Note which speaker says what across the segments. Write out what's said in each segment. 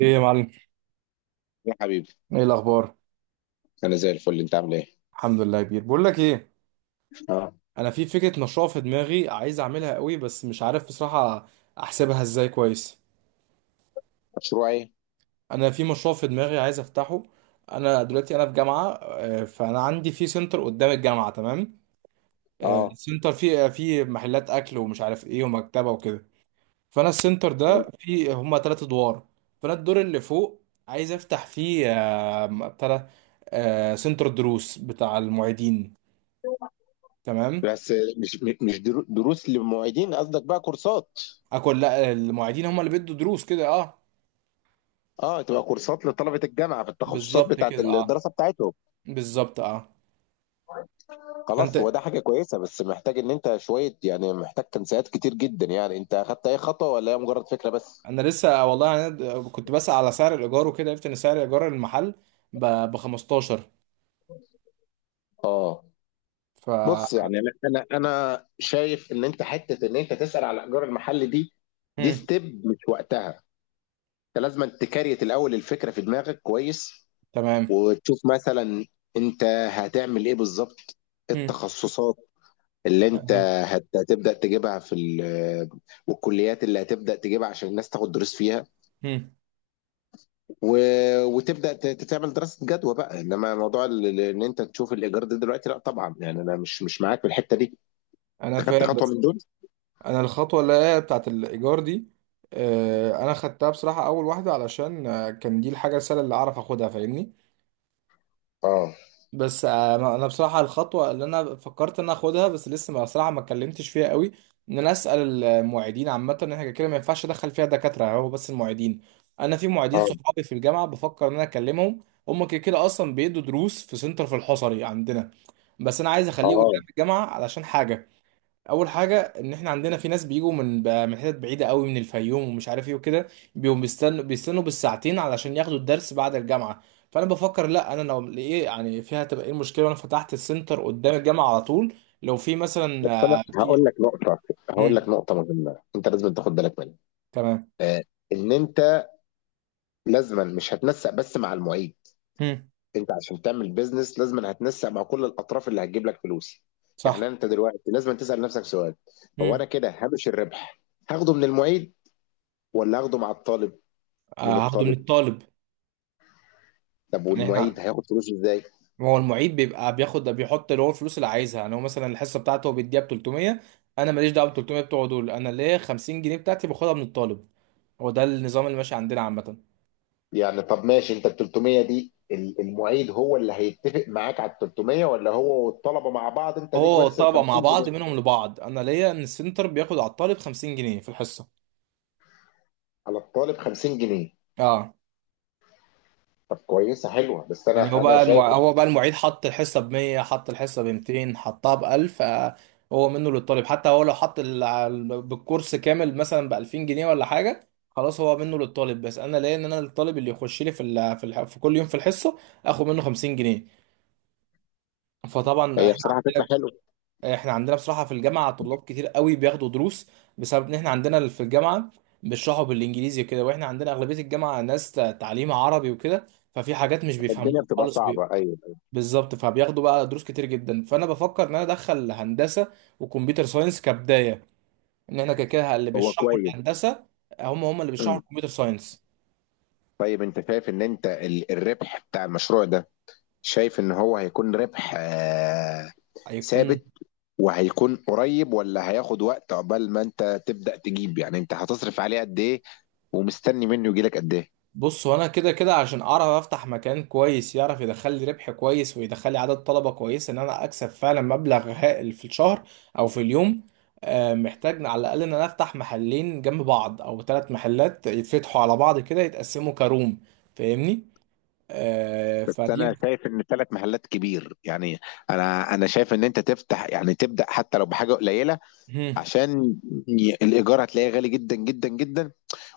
Speaker 1: ايه يا معلم،
Speaker 2: يا حبيبي.
Speaker 1: ايه الاخبار؟
Speaker 2: انا زي الفل، انت عامل ايه؟
Speaker 1: الحمد لله يا كبير. بقول لك ايه،
Speaker 2: اه.
Speaker 1: انا في فكره نشاط في دماغي عايز اعملها قوي بس مش عارف بصراحه احسبها ازاي كويس.
Speaker 2: مشروع ايه؟
Speaker 1: انا في مشروع في دماغي عايز افتحه. انا دلوقتي في جامعه، فانا عندي في سنتر قدام الجامعه. تمام،
Speaker 2: اه،
Speaker 1: السنتر فيه محلات اكل ومش عارف ايه ومكتبه وكده. فانا السنتر ده فيه هما ثلاث ادوار. فانا الدور اللي فوق عايز افتح فيه آه، بتاع ده، آه، سنتر دروس بتاع المعيدين. تمام،
Speaker 2: بس مش دروس للمعيدين، قصدك بقى كورسات؟
Speaker 1: اكل. لا، المعيدين هم اللي بيدوا دروس كده، اه.
Speaker 2: اه، تبقى كورسات لطلبة الجامعة في التخصصات
Speaker 1: بالظبط
Speaker 2: بتاعت
Speaker 1: كده، اه.
Speaker 2: الدراسة بتاعتهم.
Speaker 1: بالظبط، اه. فانت،
Speaker 2: خلاص، هو ده حاجة كويسة. بس محتاج ان انت شوية، يعني محتاج تنسيقات كتير جدا. يعني انت اخدت اي خطوة ولا هي مجرد فكرة بس؟
Speaker 1: انا لسه والله، كنت بسأل على سعر الايجار وكده، عرفت ان سعر ايجار المحل ب 15.
Speaker 2: اه،
Speaker 1: ف
Speaker 2: بص، يعني انا شايف ان انت حتة ان انت تسأل على الايجار المحلي دي، دي
Speaker 1: مم.
Speaker 2: ستيب مش وقتها. انت لازم تكريت الاول الفكرة في دماغك كويس،
Speaker 1: تمام.
Speaker 2: وتشوف مثلا انت هتعمل ايه بالظبط. إيه
Speaker 1: مم.
Speaker 2: التخصصات اللي انت
Speaker 1: تمام.
Speaker 2: هتبدأ تجيبها في والكليات اللي هتبدأ تجيبها عشان الناس تاخد دروس فيها.
Speaker 1: مم.
Speaker 2: و- وتبدأ تعمل دراسة جدوى بقى. انما موضوع ان انت تشوف الايجار ده دلوقتي، لا طبعا، يعني انا مش معاك في الحتة دي.
Speaker 1: انا
Speaker 2: خدت
Speaker 1: فاهم
Speaker 2: خطوة
Speaker 1: بس،
Speaker 2: من دول؟
Speaker 1: انا الخطوه اللي هي بتاعت الايجار دي، انا خدتها بصراحه اول واحده علشان كان دي الحاجه السهله اللي اعرف اخدها، فاهمني.
Speaker 2: اه،
Speaker 1: بس انا بصراحه الخطوه اللي انا فكرت ان أنا اخدها، بس لسه ما اتكلمتش فيها قوي، ان انا اسال المعيدين عامه، ان احنا كده ما ينفعش ادخل فيها دكاتره يعني، هو بس المعيدين. انا في معيدين
Speaker 2: اه،
Speaker 1: صحابي في الجامعه بفكر ان انا اكلمهم. هم كده كده اصلا بيدوا دروس في سنتر في الحصري عندنا، بس انا عايز اخليه
Speaker 2: اه،
Speaker 1: قدام الجامعه علشان حاجه. اول حاجه، ان احنا عندنا في ناس بيجوا من حتت بعيده قوي، من الفيوم ومش عارف ايه وكده، بيقوموا بيستنوا بالساعتين علشان ياخدوا الدرس بعد الجامعه. فانا بفكر، لا، انا لو ايه يعني فيها تبقى ايه المشكله وانا فتحت السنتر قدام الجامعه على طول؟ لو في
Speaker 2: بس
Speaker 1: مثلا،
Speaker 2: انا
Speaker 1: في
Speaker 2: هقول لك
Speaker 1: مم.
Speaker 2: نقطة مهمة انت لازم تاخد بالك منها.
Speaker 1: تمام.
Speaker 2: آه، ان انت لازما مش هتنسق بس مع المعيد.
Speaker 1: مم.
Speaker 2: انت عشان تعمل بيزنس لازم هتنسق مع كل الاطراف اللي هتجيب لك فلوس. يعني
Speaker 1: صح.
Speaker 2: انت دلوقتي لازم تسال نفسك سؤال. هو انا
Speaker 1: مم.
Speaker 2: كده هامش الربح هاخده من المعيد ولا هاخده مع الطالب؟ من
Speaker 1: هاخده من
Speaker 2: الطالب.
Speaker 1: الطالب.
Speaker 2: طب
Speaker 1: يعني احنا،
Speaker 2: والمعيد هياخد فلوسه ازاي؟
Speaker 1: هو المعيد بيبقى بياخد، بيحط اللي هو الفلوس اللي عايزها، يعني هو مثلا الحصه بتاعته هو بيديها ب 300. انا ماليش دعوه ب 300 بتوعه دول، انا ليه 50 جنيه بتاعتي باخدها من الطالب. هو ده النظام اللي ماشي عندنا عامة.
Speaker 2: يعني طب ماشي، انت ال 300 دي المعيد هو اللي هيتفق معاك على ال 300، ولا هو والطلبه مع بعض، انت ليك
Speaker 1: هو
Speaker 2: بس ال
Speaker 1: الطلبة
Speaker 2: 50
Speaker 1: مع
Speaker 2: جنيه
Speaker 1: بعض، منهم لبعض، أنا ليا إن السنتر بياخد على الطالب 50 جنيه في الحصة.
Speaker 2: على الطالب 50 جنيه؟
Speaker 1: أه.
Speaker 2: طب كويسه، حلوه. بس
Speaker 1: يعني هو
Speaker 2: انا
Speaker 1: بقى
Speaker 2: شايف إن...
Speaker 1: هو بقى المعيد حط الحصة ب 100، حط الحصة ب 200، حطها ب 1000، هو منه للطالب. حتى هو لو حط بالكورس كامل مثلا ب 2000 جنيه ولا حاجة، خلاص، هو منه للطالب. بس أنا ليا إن أنا الطالب اللي يخش لي في كل يوم في الحصة، آخد منه 50 جنيه. فطبعا
Speaker 2: هي
Speaker 1: إحنا
Speaker 2: بصراحه فكره
Speaker 1: عندنا،
Speaker 2: حلوه.
Speaker 1: احنا عندنا بصراحة في الجامعة طلاب كتير قوي بياخدوا دروس، بسبب ان احنا عندنا في الجامعة بيشرحوا بالانجليزي وكده، واحنا عندنا اغلبية الجامعة ناس تعليم عربي وكده، ففي حاجات مش بيفهموها
Speaker 2: الدنيا بتبقى
Speaker 1: خالص.
Speaker 2: صعبه، ايوه.
Speaker 1: بالظبط، فبياخدوا بقى دروس كتير جدا. فانا بفكر ان انا ادخل هندسة وكمبيوتر ساينس كبداية، ان احنا كده كده اللي
Speaker 2: هو
Speaker 1: بيشرحوا
Speaker 2: كويس.
Speaker 1: الهندسة هم هم اللي بيشرحوا الكمبيوتر ساينس.
Speaker 2: طيب، انت شايف ان انت الربح بتاع المشروع ده، شايف ان هو هيكون ربح
Speaker 1: هيكون.
Speaker 2: ثابت؟ وهيكون قريب ولا هياخد وقت عقبال ما انت تبدأ تجيب؟ يعني انت هتصرف عليه قد ايه ومستني منه يجيلك قد ايه؟
Speaker 1: بص، هو انا كده كده عشان اعرف افتح مكان كويس يعرف يدخل لي ربح كويس، ويدخل لي عدد طلبه كويس، ان انا اكسب فعلا مبلغ هائل في الشهر او في اليوم، محتاج على الاقل ان انا افتح محلين جنب بعض او ثلاث محلات يتفتحوا على بعض كده، يتقسموا كروم، فاهمني؟
Speaker 2: بس
Speaker 1: فدي.
Speaker 2: انا شايف ان ثلاث محلات كبير يعني. انا شايف ان انت تفتح، يعني تبدأ حتى لو بحاجة قليلة.
Speaker 1: مم.
Speaker 2: عشان الايجار هتلاقيه غالي جدا جدا جدا.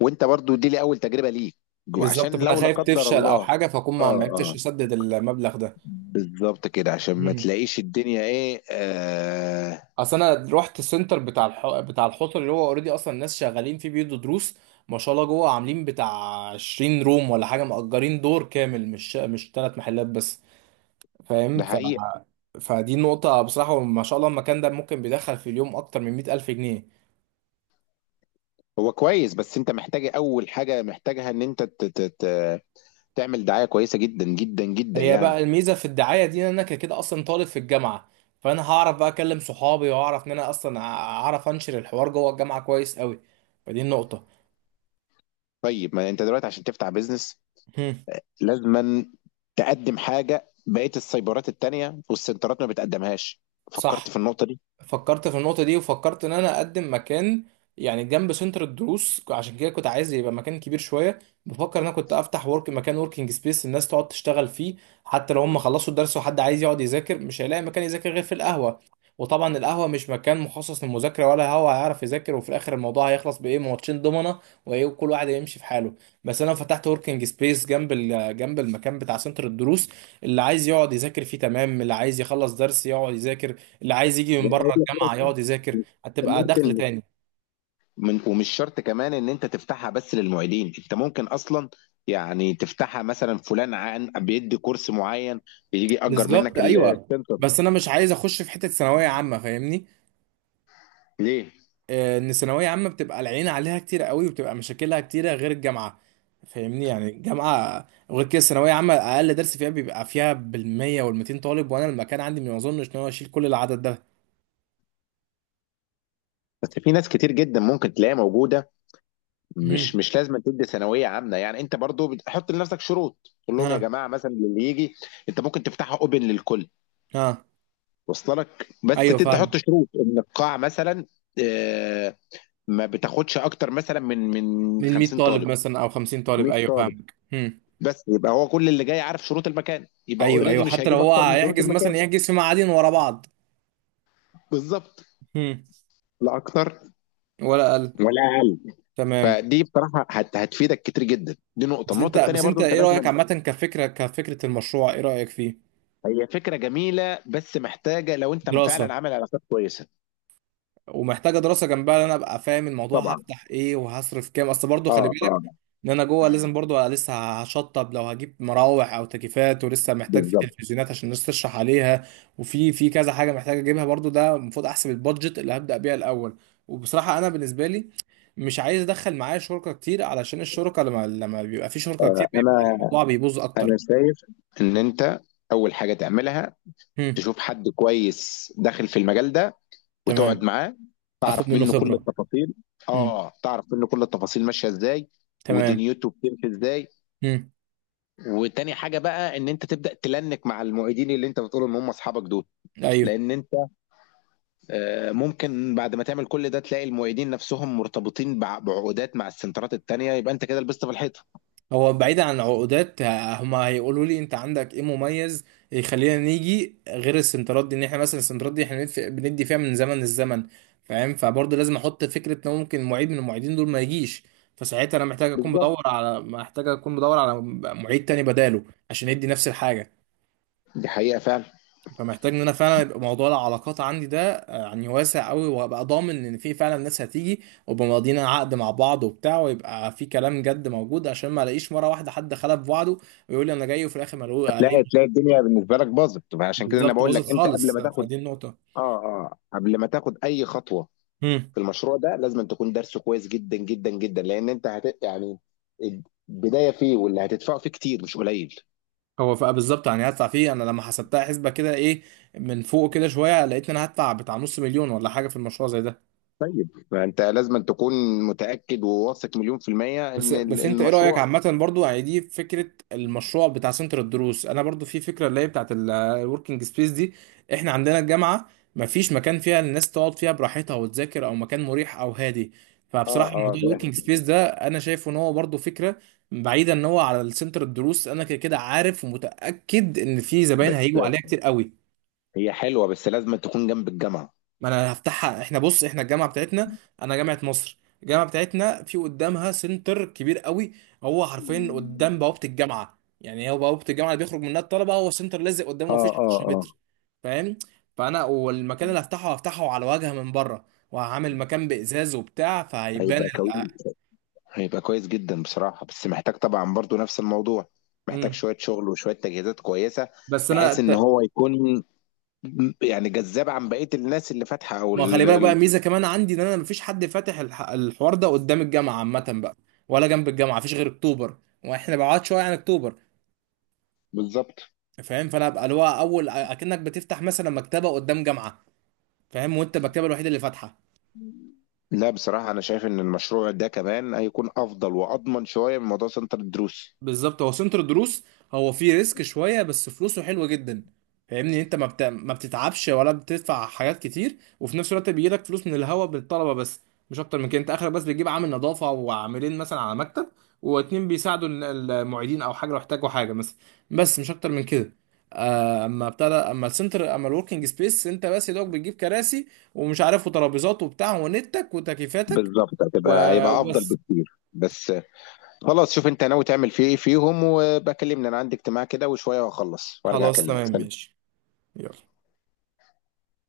Speaker 2: وانت برضو دي لي اول تجربة ليك.
Speaker 1: بالظبط،
Speaker 2: وعشان
Speaker 1: فانا
Speaker 2: لو لا
Speaker 1: خايف
Speaker 2: قدر
Speaker 1: تفشل او
Speaker 2: الله...
Speaker 1: حاجه فاكون
Speaker 2: اه،
Speaker 1: ما عرفتش
Speaker 2: آه.
Speaker 1: اسدد المبلغ ده.
Speaker 2: بالظبط كده، عشان ما
Speaker 1: مم.
Speaker 2: تلاقيش الدنيا ايه، آه.
Speaker 1: اصل انا رحت السنتر بتاع بتاع الحوض، اللي هو اوريدي اصلا الناس شغالين فيه بيدوا دروس، ما شاء الله، جوه عاملين بتاع 20 روم ولا حاجه، مأجرين دور كامل، مش ثلاث محلات بس، فاهم؟
Speaker 2: ده حقيقة.
Speaker 1: فدي نقطه بصراحه. ما شاء الله المكان ده ممكن بيدخل في اليوم اكتر من 100 الف جنيه.
Speaker 2: هو كويس. بس انت محتاج اول حاجة محتاجها ان انت ت ت ت تعمل دعاية كويسة جدا جدا جدا
Speaker 1: هي
Speaker 2: يعني.
Speaker 1: بقى الميزه في الدعايه دي، ان انا كده كده اصلا طالب في الجامعه، فانا هعرف بقى اكلم صحابي، واعرف ان انا اصلا اعرف انشر الحوار جوه الجامعه كويس قوي، فدي النقطه.
Speaker 2: طيب، ما انت دلوقتي عشان تفتح بيزنس
Speaker 1: هم،
Speaker 2: لازما تقدم حاجة بقية السايبرات التانية والسنترات ما بتقدمهاش. فكرت
Speaker 1: صح.
Speaker 2: في النقطة دي؟
Speaker 1: فكرت في النقطة دي، وفكرت إن أنا أقدم مكان يعني جنب سنتر الدروس، عشان كده كنت عايز يبقى مكان كبير شوية. بفكر إن أنا كنت أفتح ورك مكان، وركينج سبيس، الناس تقعد تشتغل فيه، حتى لو هم خلصوا الدرس وحد عايز يقعد يذاكر، مش هيلاقي مكان يذاكر غير في القهوة، وطبعا القهوة مش مكان مخصص للمذاكرة، ولا هو هيعرف يذاكر، وفي الآخر الموضوع هيخلص بإيه؟ ماتشين دومنا وإيه، وكل واحد هيمشي في حاله. بس أنا فتحت وركينج سبيس جنب جنب المكان بتاع سنتر الدروس، اللي عايز يقعد يذاكر فيه تمام، اللي عايز يخلص درس يقعد يذاكر، اللي عايز يجي من بره
Speaker 2: ولا
Speaker 1: الجامعه يقعد يذاكر، هتبقى دخل
Speaker 2: ممكن،
Speaker 1: تاني.
Speaker 2: من ومش شرط كمان ان انت تفتحها بس للمعيدين، انت ممكن اصلا. يعني تفتحها مثلا فلان عن بيدي كورس معين يجي يأجر
Speaker 1: بالظبط،
Speaker 2: منك
Speaker 1: ايوه،
Speaker 2: السنتر.
Speaker 1: بس انا مش عايز اخش في حته ثانويه عامه، فاهمني؟
Speaker 2: ليه؟
Speaker 1: ان ثانويه عامه بتبقى العين عليها كتير قوي، وبتبقى مشاكلها كتيره غير الجامعه، فاهمني؟ يعني الجامعه، وغير كده الثانويه عامه اقل درس فيها بيبقى فيها بالمية والميتين طالب، وانا المكان عندي ما اظنش ان هو يشيل كل العدد ده.
Speaker 2: بس في ناس كتير جدا ممكن تلاقيها موجوده. مش
Speaker 1: مهم.
Speaker 2: مش لازم تدي ثانويه عامه، يعني انت برضو بتحط لنفسك شروط. تقول لهم يا
Speaker 1: ها.
Speaker 2: جماعه مثلا اللي يجي. انت ممكن تفتحها اوبن للكل.
Speaker 1: ها.
Speaker 2: وصل لك بس
Speaker 1: ايوه،
Speaker 2: تحط
Speaker 1: فاهم.
Speaker 2: شروط ان القاع مثلا. آه، ما بتاخدش اكتر مثلا من
Speaker 1: من 100
Speaker 2: 50
Speaker 1: طالب
Speaker 2: طالب.
Speaker 1: مثلا او 50 طالب،
Speaker 2: 100
Speaker 1: ايوه،
Speaker 2: طالب.
Speaker 1: فاهمك.
Speaker 2: بس يبقى هو كل اللي جاي عارف شروط المكان، يبقى
Speaker 1: ايوه
Speaker 2: اوريدي
Speaker 1: ايوه،
Speaker 2: مش
Speaker 1: حتى لو
Speaker 2: هيجيب
Speaker 1: هو
Speaker 2: اكتر من شروط
Speaker 1: هيحجز مثلا،
Speaker 2: المكان.
Speaker 1: يحجز في معادين ورا بعض،
Speaker 2: بالظبط. لا اكتر.
Speaker 1: ولا اقل.
Speaker 2: ولا اقل.
Speaker 1: تمام.
Speaker 2: فدي بصراحه هتفيدك كتير جدا. دي نقطه،
Speaker 1: بس انت
Speaker 2: النقطه الثانيه
Speaker 1: بس
Speaker 2: برضو
Speaker 1: انت
Speaker 2: انت
Speaker 1: ايه
Speaker 2: لازم.
Speaker 1: رايك عامه؟ كفكره المشروع، ايه رايك فيه؟
Speaker 2: هي فكره جميله بس محتاجه لو انت
Speaker 1: دراسه.
Speaker 2: فعلا عامل علاقات كويسه.
Speaker 1: ومحتاجه دراسه جنبها، ان انا ابقى فاهم الموضوع،
Speaker 2: طبعا.
Speaker 1: هفتح ايه وهصرف كام، اصل برضو خلي
Speaker 2: اه، اه،
Speaker 1: بالك ان انا جوه لازم برضو أبقى لسه هشطب، لو هجيب مراوح او تكييفات، ولسه محتاج في
Speaker 2: بالظبط.
Speaker 1: تلفزيونات عشان الناس تشرح عليها، وفي في كذا حاجه محتاج اجيبها برضو، ده المفروض احسب البادجت اللي هبدا بيها الاول. وبصراحه انا بالنسبه لي، مش عايز ادخل معايا شركه كتير، علشان الشركه لما بيبقى في شركه كتير بيبقى
Speaker 2: انا
Speaker 1: الموضوع بيبوظ
Speaker 2: انا
Speaker 1: اكتر.
Speaker 2: شايف ان انت اول حاجه تعملها،
Speaker 1: هم.
Speaker 2: تشوف حد كويس داخل في المجال ده. وتقعد
Speaker 1: تمام.
Speaker 2: معاه،
Speaker 1: اخد
Speaker 2: تعرف
Speaker 1: منه
Speaker 2: منه كل
Speaker 1: خبرة.
Speaker 2: التفاصيل.
Speaker 1: امم
Speaker 2: اه، تعرف منه كل التفاصيل ماشيه ازاي.
Speaker 1: تمام.
Speaker 2: ودنيته بتمشي ازاي.
Speaker 1: امم
Speaker 2: وتاني حاجه بقى، ان انت تبدا تلنك مع المعيدين اللي انت بتقول ان هم اصحابك دول.
Speaker 1: ايوه.
Speaker 2: لان انت ممكن بعد ما تعمل كل ده تلاقي المعيدين نفسهم مرتبطين بعقودات مع السنترات التانيه، يبقى انت كده لبست في الحيطه.
Speaker 1: هو بعيدا عن العقودات، هما هيقولوا لي انت عندك ايه مميز يخلينا نيجي غير السنترات دي، ان احنا مثلا السنترات دي احنا بندي فيها من زمن للزمن، فاهم؟ فبرضه لازم احط فكرة ان ممكن معيد من المعيدين دول ما يجيش، فساعتها انا محتاج اكون
Speaker 2: بالظبط.
Speaker 1: بدور على، محتاج اكون بدور على معيد تاني بداله عشان يدي نفس الحاجة.
Speaker 2: دي حقيقه فعلا.
Speaker 1: فمحتاج ان انا فعلا يبقى موضوع العلاقات عندي ده يعني واسع قوي، وابقى ضامن ان في فعلا ناس هتيجي، وابقى ماضيين عقد مع بعض وبتاع، ويبقى في كلام جد موجود، عشان ما الاقيش مره واحده حد خلف وعده، ويقول لي انا جاي وفي الاخر ما الاقوه عليه.
Speaker 2: تلاقي الدنيا بالنسبه لك باظت. عشان كده انا
Speaker 1: بالظبط،
Speaker 2: بقول لك
Speaker 1: باظت
Speaker 2: انت قبل
Speaker 1: خالص،
Speaker 2: ما تاخد...
Speaker 1: فدي النقطه.
Speaker 2: اه، اه، قبل ما تاخد اي خطوه
Speaker 1: امم
Speaker 2: في المشروع ده لازم أن تكون درسه كويس جدا جدا جدا. لان انت يعني البدايه فيه واللي هتدفعه فيه كتير مش قليل.
Speaker 1: هو فبقى بالظبط يعني، هدفع فيه انا لما حسبتها حسبه كده ايه، من فوق كده شويه، لقيت ان انا هدفع بتاع نص مليون ولا حاجه في المشروع زي ده.
Speaker 2: طيب، فانت لازم أن تكون متاكد وواثق مليون في الميه
Speaker 1: بس
Speaker 2: ان
Speaker 1: بس انت ايه رأيك
Speaker 2: المشروع.
Speaker 1: عامة برضو؟ يعني دي فكرة المشروع بتاع سنتر الدروس، انا برضو في فكرة اللي هي بتاعت الوركينج سبيس دي. احنا عندنا الجامعة مفيش مكان فيها الناس تقعد فيها براحتها وتذاكر، او مكان مريح او هادي.
Speaker 2: اه،
Speaker 1: فبصراحة
Speaker 2: اه،
Speaker 1: موضوع
Speaker 2: فاهم.
Speaker 1: الوركينج سبيس ده انا شايف ان هو برضو فكرة، بعيدا ان هو على السنتر الدروس انا كده كده عارف ومتأكد ان في زباين
Speaker 2: بس
Speaker 1: هيجوا عليها كتير قوي.
Speaker 2: هي حلوه، بس لازم أن تكون جنب الجامعه.
Speaker 1: ما انا هفتحها، احنا بص، احنا الجامعه بتاعتنا، انا جامعه مصر، الجامعه بتاعتنا في قدامها سنتر كبير قوي، هو حرفيا قدام بوابه الجامعه، يعني هو بوابه الجامعه اللي بيخرج منها الطلبه هو سنتر لازق قدامه،
Speaker 2: اه،
Speaker 1: مفيش
Speaker 2: اه،
Speaker 1: 10
Speaker 2: اه،
Speaker 1: متر، فاهم؟ فانا، والمكان اللي هفتحه هفتحه على واجهه من بره، وهعمل مكان بازاز وبتاع، فهيبان
Speaker 2: هيبقى كويس هيبقى كويس جدا بصراحة. بس محتاج طبعا برضو نفس الموضوع، محتاج
Speaker 1: مم.
Speaker 2: شوية شغل وشوية تجهيزات كويسة.
Speaker 1: بس انا
Speaker 2: بحيث ان
Speaker 1: ت-
Speaker 2: هو يكون يعني جذاب عن بقية الناس اللي فاتحة او
Speaker 1: ما خلي بالك بقى ميزه كمان عندي، ان انا مفيش حد فاتح الحوار ده قدام الجامعه عامه بقى، ولا جنب الجامعه مفيش غير اكتوبر، واحنا بعاد شويه عن اكتوبر،
Speaker 2: بالظبط.
Speaker 1: فاهم؟ فانا ابقى اللي هو، اول اكنك بتفتح مثلا مكتبه قدام جامعه، فاهم؟ وانت المكتبه الوحيده اللي فاتحه.
Speaker 2: لا، بصراحة أنا شايف إن المشروع ده كمان هيكون أفضل وأضمن شوية من موضوع سنتر الدروس.
Speaker 1: بالظبط، هو سنتر دروس، هو فيه ريسك شويه بس فلوسه حلوه جدا، فاهمني؟ انت ما بتتعبش ولا بتدفع حاجات كتير، وفي نفس الوقت بيجيلك فلوس من الهوا بالطلبه بس، مش اكتر من كده. انت اخرك بس بتجيب عامل نظافه، وعاملين مثلا على مكتب، واتنين بيساعدوا المعيدين او حاجه، لو احتاجوا حاجه مثلا، بس مش اكتر من كده. اما ابتدى، اما السنتر، اما الوركينج سبيس، انت بس يا دوب بتجيب كراسي ومش عارف وترابيزات وبتاع، ونتك وتكييفاتك،
Speaker 2: بالظبط. هيبقى أفضل
Speaker 1: وبس.
Speaker 2: بكتير. بس. خلاص، شوف أنت ناوي تعمل فيه إيه فيهم وبكلمني. أنا عندي اجتماع كده وشوية وأخلص وأرجع
Speaker 1: خلاص
Speaker 2: أكلمك.
Speaker 1: تمام، ماشي. يلا.